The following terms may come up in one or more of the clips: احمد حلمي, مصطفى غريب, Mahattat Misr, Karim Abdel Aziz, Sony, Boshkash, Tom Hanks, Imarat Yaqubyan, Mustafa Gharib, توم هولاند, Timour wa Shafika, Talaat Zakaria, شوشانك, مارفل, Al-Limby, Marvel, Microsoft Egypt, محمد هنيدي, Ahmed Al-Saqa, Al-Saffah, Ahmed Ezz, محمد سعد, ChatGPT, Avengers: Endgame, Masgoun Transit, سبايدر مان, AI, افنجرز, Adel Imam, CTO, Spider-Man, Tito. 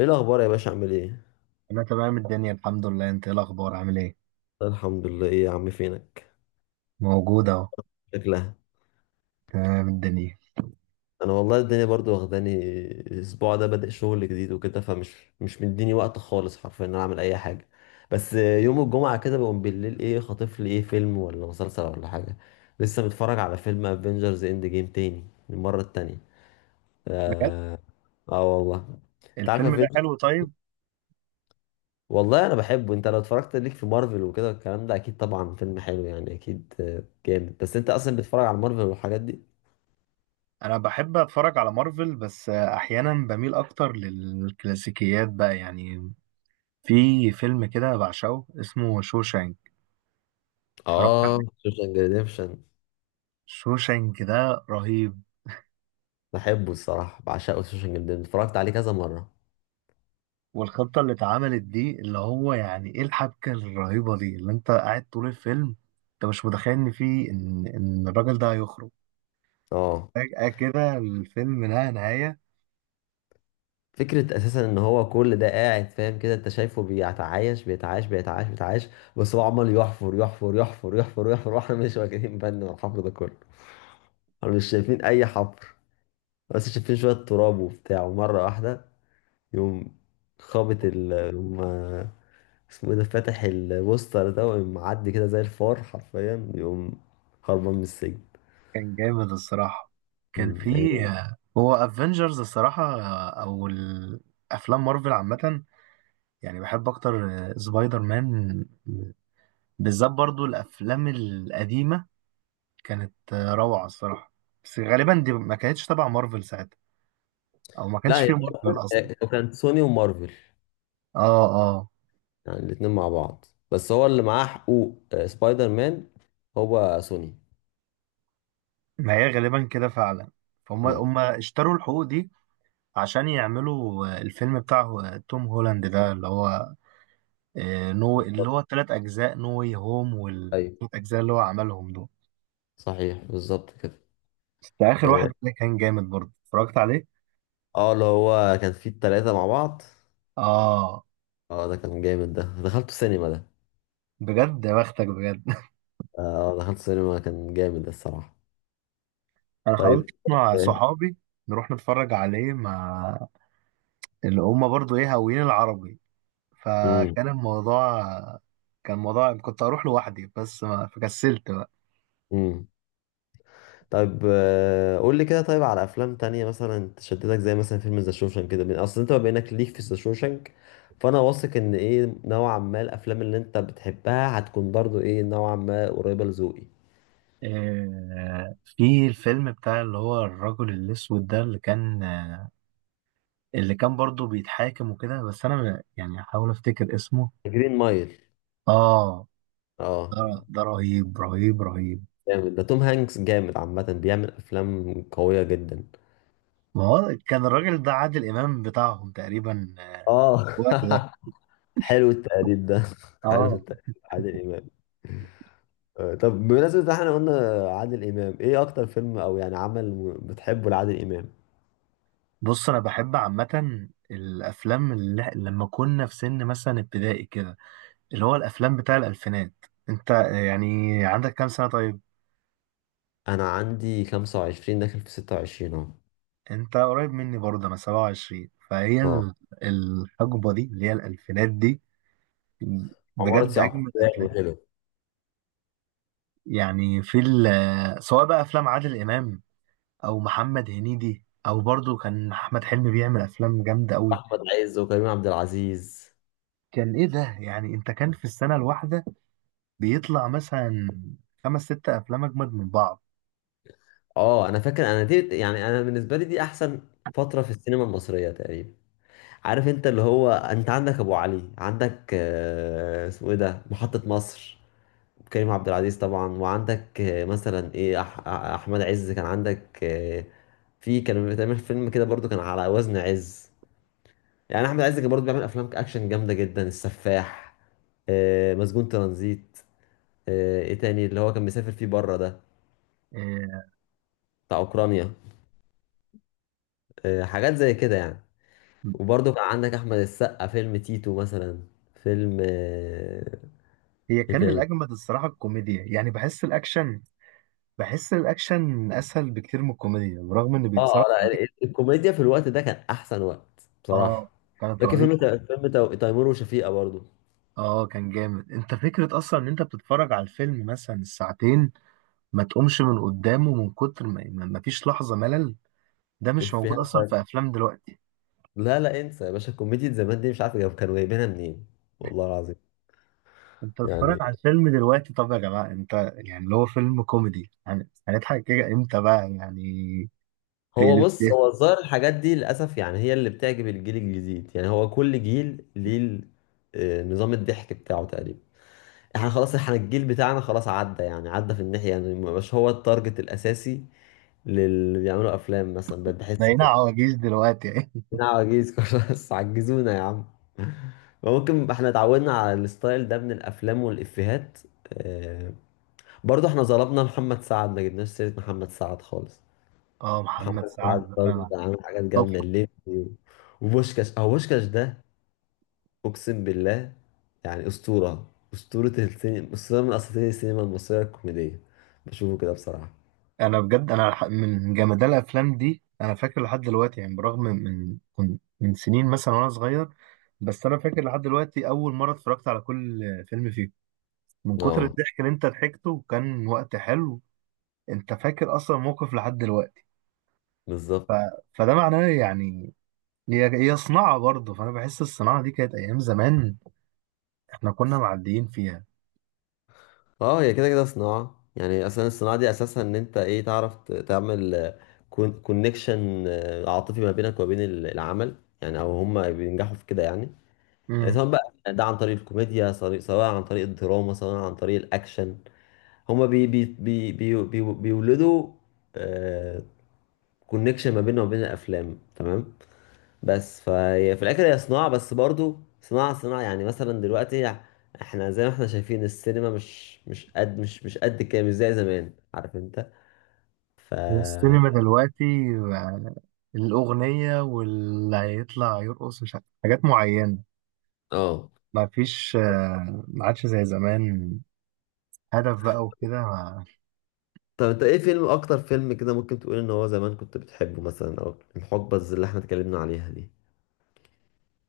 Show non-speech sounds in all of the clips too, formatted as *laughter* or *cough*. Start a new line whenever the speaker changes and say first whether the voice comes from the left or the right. left: ايه الاخبار يا باشا عامل ايه؟
right: انا تمام الدنيا الحمد لله. انت ايه الاخبار، عامل ايه؟
left: الحمد لله. ايه يا عم، فينك؟
right: موجود اهو.
left: شكلها.
right: تمام الدنيا.
left: انا والله الدنيا برضو واخداني، الاسبوع ده بادئ شغل جديد وكده، فمش مش مديني وقت خالص، حرفيا ان انا اعمل اي حاجه. بس يوم الجمعه كده بقوم بالليل ايه خاطف لي ايه فيلم ولا مسلسل ولا حاجه. لسه متفرج على فيلم افنجرز اند جيم تاني، المره التانية.
right: بجد؟
left: اه, آه والله. انت عارف
right: الفيلم ده
left: افنجرز،
right: حلو طيب.
left: والله انا بحبه. انت لو اتفرجت ليك في مارفل وكده الكلام ده اكيد طبعا فيلم حلو، يعني اكيد جامد. بس انت اصلا بتتفرج على مارفل والحاجات دي؟
right: انا بحب اتفرج على مارفل، بس احيانا بميل اكتر للكلاسيكيات بقى يعني. في فيلم كده بعشقه اسمه شوشانك. اتفرجت
left: اه،
right: عليه.
left: سوشن ريديمشن.
right: شوشانك ده رهيب.
left: بحبه الصراحه، بعشقه سوشن ريديمشن، اتفرجت عليه كذا مره.
right: والخطة اللي اتعملت دي، اللي هو يعني ايه الحبكة الرهيبة دي اللي انت قاعد طول الفيلم. انت مش متخيل ان في ان الراجل ده هيخرج
left: اه،
right: فجأة كده. الفيلم نهاية.
left: فكره اساسا ان هو كل ده قاعد فاهم كده. انت شايفه بيتعايش، بس هو عمال يحفر *laughs* واحنا مش واخدين بالنا من الحفر ده كله، احنا مش شايفين اي حفر، بس شايفين شويه تراب وبتاع. ومره واحده يقوم خابط. يقوم اسمه ايه ده، فاتح البوستر ده، ويقوم معدي كده زي الفار، حرفيا يقوم هربان من السجن.
right: كان جامد الصراحة. كان
left: يعني
right: في. هو افنجرز الصراحة، او الافلام مارفل عامة، يعني بحب اكتر سبايدر مان بالذات. برضو الافلام القديمة كانت روعة الصراحة. بس غالبا دي ما كانتش تبع مارفل ساعتها، او ما
left: لا،
right: كانش
left: هي
right: فيه مارفل
left: مارفل.
right: اصلا.
left: لو كانت سوني ومارفل،
right: اه، اه.
left: يعني الاتنين مع بعض. بس هو اللي معاه حقوق سبايدر مان هو سوني.
right: ما هي غالبا كده فعلا. فهم
left: مم.
right: هم اشتروا الحقوق دي عشان يعملوا الفيلم بتاع توم هولاند ده، اللي هو نو، اللي
left: بالظبط.
right: هو التلات أجزاء نو واي هوم،
left: ايوه،
right: والتلات أجزاء اللي هو عملهم دول.
left: صحيح، بالظبط كده.
right: بس آخر واحد
left: اه،
right: ده كان جامد برضه، اتفرجت عليه.
left: اللي هو كان فيه التلاتة مع بعض.
right: آه،
left: اه، ده كان جامد ده، دخلت سينما ده.
right: بجد؟ يا بختك بجد.
left: اه، دخلت سينما كان جامد الصراحة.
right: *laughs* أنا حاولت
left: طيب.
right: مع صحابي نروح نتفرج عليه مع اللي هما برضه هاويين العربي.
left: امم
right: فكان الموضوع كان الموضوع كنت أروح لوحدي، بس ما فكسلت بقى.
left: طيب، قول لي كده، طيب على افلام تانية مثلا تشددك، زي مثلا فيلم ذا شوشانك كده. من اصل انت بما انك ليك في ذا شوشانك فانا واثق ان ايه، نوعا ما الافلام اللي انت بتحبها هتكون برضو ايه نوعا ما قريبة لذوقي.
right: في الفيلم بتاع اللي هو الرجل الأسود ده، اللي كان برضه بيتحاكم وكده، بس أنا يعني أحاول أفتكر اسمه.
left: جرين مايل.
right: اه، ده.
left: اه،
right: ده رهيب رهيب رهيب.
left: جامد ده، توم هانكس جامد عامة، بيعمل افلام قوية جدا.
right: ما هو كان الراجل ده عادل امام بتاعهم تقريبا.
left: اه
right: الوقت
left: *laughs*
right: ده.
left: حلو التقليد ده *laughs* حلو
right: اه،
left: التقليد. عادل امام. طب بمناسبة إن احنا قلنا عادل امام، ايه اكتر فيلم او يعني عمل بتحبه لعادل امام؟
right: بص انا بحب عامه الافلام اللي لما كنا في سن مثلا ابتدائي كده، اللي هو الافلام بتاع الالفينات. انت يعني عندك كام سنه طيب؟
left: انا عندي 25 داخل في 26 اهو.
right: انت قريب مني برضه، انا 27،
left: اه،
right: الحقبه دي اللي هي الالفينات دي
left: عمارة
right: بجد اجمل
left: يعقوبيان
right: افلام.
left: وكده.
right: يعني في ال- آه، سواء بقى افلام عادل امام او محمد هنيدي، او برضو كان احمد حلمي بيعمل افلام جامده قوي.
left: احمد عز وكريم عبد العزيز.
right: كان ايه ده يعني، انت كان في السنه الواحده بيطلع مثلا خمس ست افلام اجمد من بعض.
left: اه، انا فاكر انا دي، يعني انا بالنسبه لي دي احسن فتره في السينما المصريه تقريبا. عارف انت، اللي هو انت عندك ابو علي، عندك اسمه ايه ده، محطه مصر، كريم عبد العزيز طبعا. وعندك مثلا ايه، احمد عز كان. عندك في كان بيتعمل فيلم كده برضو كان على وزن عز، يعني احمد عز كان برضه بيعمل افلام اكشن جامده جدا، السفاح، مسجون ترانزيت، ايه تاني اللي هو كان مسافر فيه بره ده،
right: إيه،
left: بتاع اوكرانيا، حاجات زي كده يعني. وبرضه كان عندك احمد السقا، فيلم تيتو مثلا، فيلم
right: هي
left: ايه
right: كان
left: تاني.
right: الاجمد الصراحه الكوميديا يعني. بحس الاكشن اسهل بكتير من الكوميديا برغم ان
left: اه،
right: بيتصرف
left: لا،
right: عليه.
left: الكوميديا في الوقت ده كان احسن وقت بصراحه.
right: اه، كانت
left: فاكر
right: رهيبه.
left: فيلم فيلم تيمور وشفيقه برضه.
right: اه، كان جامد. انت فكره اصلا ان انت بتتفرج على الفيلم مثلا الساعتين ما تقومش من قدامه، من كتر ما فيش لحظه ملل. ده مش موجود
left: افيهات
right: اصلا في
left: بس.
right: افلام دلوقتي.
left: لا انسى يا باشا، كوميديا زمان دي مش عارف كانوا جايبينها منين، والله العظيم.
right: انت
left: يعني
right: بتتفرج على الفيلم دلوقتي، طب يا جماعه انت يعني اللي هو فيلم كوميدي، هنضحك كده امتى بقى يعني؟ في
left: هو
right: قلب
left: بص،
right: ايه.
left: هو الظاهر الحاجات دي للأسف يعني هي اللي بتعجب الجيل الجديد. يعني هو كل جيل ليه نظام الضحك بتاعه تقريبا. احنا خلاص، احنا الجيل بتاعنا خلاص عدى، يعني عدى في الناحية، يعني ما بقاش هو التارجت الأساسي للي بيعملوا أفلام مثلا، بقيت بحس
right: بقينا
left: كده.
right: عواجيز دلوقتي *laughs* يعني.
left: احنا عواجيز *laughs* خلاص، عجزونا يا عم. ممكن احنا اتعودنا على الستايل ده من الأفلام والإفيهات. آه، برضه احنا ظلمنا محمد سعد، ما جبناش سيرة محمد سعد خالص.
right: اه، محمد
left: محمد سعد
right: سعد
left: برضه
right: انا.
left: ده عامل حاجات
right: طب
left: جامدة، الليمبي و، وبوشكاش، أو بوشكاش ده أقسم بالله، يعني أسطورة، أسطورة السينما، أسطورة من أساطير السينما المصرية الكوميدية، بشوفه كده بصراحة.
right: انا بجد، انا من جمدان الافلام دي انا فاكر لحد دلوقتي، يعني برغم من سنين مثلا وانا صغير، بس انا فاكر لحد دلوقتي اول مره اتفرجت على كل فيلم فيه، من كتر
left: اه،
right: الضحك اللي انت ضحكته وكان وقت حلو. انت فاكر اصلا موقف لحد دلوقتي.
left: بالظبط.
right: ف... فده معناه يعني. هي هي صناعة برضه، فأنا بحس الصناعة دي كانت أيام زمان إحنا كنا معديين فيها.
left: اه، هي كده كده صناعة، يعني أصلا الصناعة دي أساسها إن أنت إيه، تعرف تعمل كونكشن عاطفي ما بينك وبين العمل، يعني أو هما بينجحوا في كده يعني.
right: امم
left: سواء بقى ده عن طريق الكوميديا، سواء عن طريق الدراما، سواء عن طريق الأكشن، هما بي بي بي بي بي بيولدوا آه كونكشن ما بيننا وبين الافلام، تمام. بس فهي في الاخر هي صناعه، بس برضو صناعه. يعني مثلا دلوقتي احنا زي ما احنا شايفين، السينما مش قد، مش قد كده، مش زي زمان، عارف انت؟
right: السينما دلوقتي بقى الأغنية، واللي هيطلع يرقص مش عارف حاجات معينة.
left: اه.
right: ما فيش، ما عادش زي زمان هدف بقى وكده.
left: طب انت ايه فيلم، اكتر فيلم كده ممكن تقول ان هو زمان كنت بتحبه، مثلا او الحقبه اللي احنا اتكلمنا عليها دي؟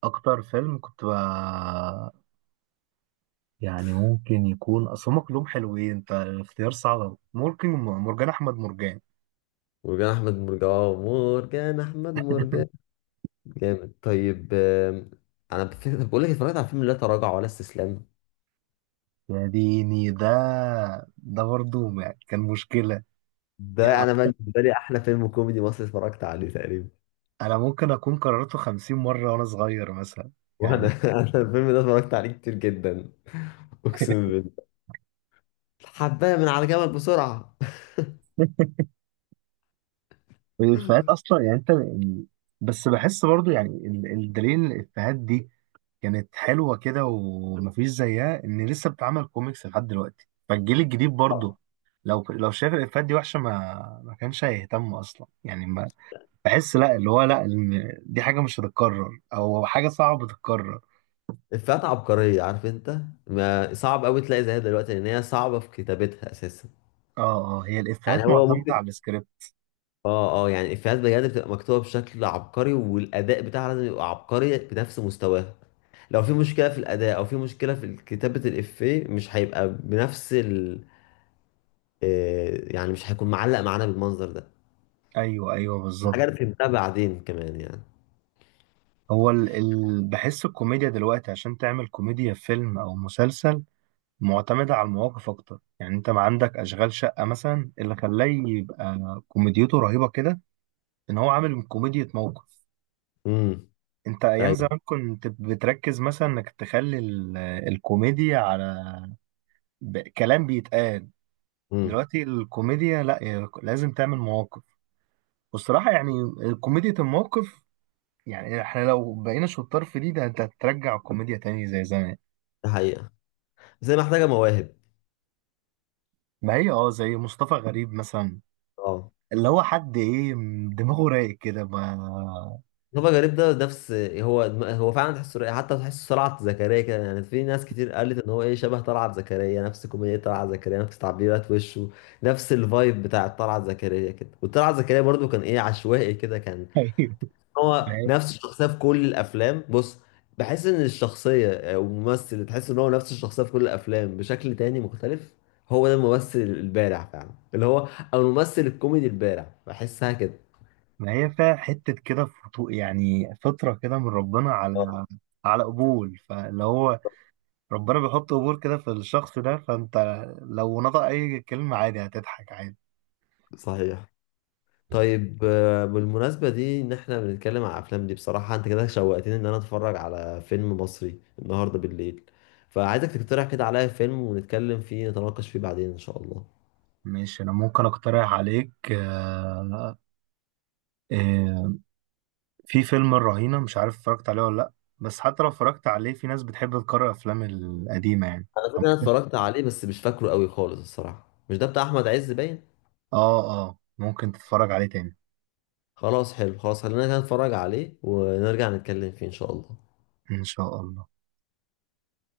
right: أكتر فيلم كنت بقى، يعني ممكن يكون أصل هما كلهم حلوين، أنت الاختيار صعب أوي. ممكن مرجان أحمد مرجان.
left: مرجان احمد مرجان، مرجان احمد مرجان، جامد. طيب انا بقول لك، اتفرجت على فيلم لا تراجع ولا استسلام.
right: يا ديني ده. ده برضه يعني كان مشكلة.
left: ده
right: يعني
left: انا بالنسبه لي احلى فيلم كوميدي مصري اتفرجت عليه تقريبا.
right: انا ممكن اكون كررته 50 مره وانا صغير مثلا
left: وانا
right: يعني.
left: *laughs* انا الفيلم ده اتفرجت عليه كتير جدا، اقسم بالله. حبايه من على جمل بسرعه.
right: *laughs* الافيهات اصلا، يعني انت بس بحس برضو يعني الدليل إن الافيهات دي كانت حلوه كده ومفيش زيها، ان لسه بتعمل كوميكس لحد دلوقتي فالجيل الجديد برضو. لو شايف الافيهات دي وحشه، ما ما كانش هيهتم اصلا، يعني ما بحس لا، اللي هو لا إن دي حاجه مش هتتكرر او حاجه صعبه تتكرر.
left: افيهات عبقريه، عارف انت، ما صعب قوي تلاقي زيها دلوقتي، لان هي صعبه في كتابتها اساسا.
right: اه، اه، هي
left: يعني
right: الافيهات
left: هو
right: معتمده
left: ممكن،
right: على السكريبت.
left: اه اه، يعني الافيهات بجد بتبقى مكتوبه بشكل عبقري، والاداء بتاعها لازم يبقى عبقري بنفس مستواها. لو في مشكله في الاداء، او في مشكله في كتابه الافيه، مش هيبقى بنفس ال يعني مش هيكون معلق معانا بالمنظر ده.
right: ايوه، ايوه، بالظبط.
left: حاجه انا فهمتها بعدين كمان يعني.
right: هو بحس الكوميديا دلوقتي، عشان تعمل كوميديا في فيلم او مسلسل معتمدة على المواقف اكتر. يعني انت ما عندك اشغال شقة مثلا، اللي خلاه يبقى كوميديته رهيبة كده ان هو عامل كوميديا موقف.
left: امم
right: انت ايام
left: ايوه.
right: زمان كنت بتركز مثلا انك تخلي الكوميديا على كلام بيتقال.
left: امم.
right: دلوقتي الكوميديا لا، هي لازم تعمل مواقف. والصراحة يعني كوميديا الموقف، يعني احنا لو بقينا شطار في دي ده انت هترجع الكوميديا تاني زي زمان.
left: ده حقيقه، بس هي محتاجه مواهب.
right: ما هي اه، زي مصطفى غريب مثلا،
left: اه.
right: اللي هو حد ايه دماغه رايق كده ما.
left: مصطفى غريب ده، نفس هو، هو فعلا تحس، حتى تحس طلعت زكريا كده، يعني في ناس كتير قالت ان هو ايه شبه طلعت زكريا، نفس كوميديا طلعت زكريا، نفس تعبيرات وشه، نفس الفايب بتاع طلعت زكريا كده. وطلعت زكريا برضو كان ايه، عشوائي كده، كان
right: *laughs* ايوه، ما
left: هو
right: هي
left: نفس الشخصيه في كل الافلام، بص. بحس ان الشخصيه او الممثل اللي تحس ان هو نفس الشخصيه في كل الافلام بشكل تاني مختلف، هو ده الممثل البارع فعلا اللي هو، او الممثل الكوميدي البارع، بحسها كده.
right: ما هي فيها حتة كده يعني فطرة كده من ربنا
left: آه،
right: على قبول، فاللي هو ربنا بيحط قبول كده في الشخص ده، فانت لو نطق اي كلمة عادي هتضحك عادي.
left: صحيح. طيب بالمناسبة دي ان احنا بنتكلم على الافلام دي، بصراحة انت كده شوقتني ان انا اتفرج على فيلم مصري النهاردة بالليل، فعايزك تقترح كده عليا فيلم ونتكلم فيه، نتناقش فيه بعدين ان شاء الله.
right: ماشي، انا ممكن اقترح عليك. آه، في فيلم الرهينة، مش عارف اتفرجت عليه ولا لا، بس حتى لو اتفرجت عليه في ناس بتحب تكرر افلام القديمة يعني.
left: انا فاكر انا اتفرجت عليه، بس مش فاكره قوي خالص الصراحة. مش ده بتاع احمد عز باين.
right: اه، اه، ممكن تتفرج عليه تاني
left: خلاص حلو، خلاص خلينا كده نتفرج عليه ونرجع نتكلم فيه ان شاء الله.
right: ان شاء الله.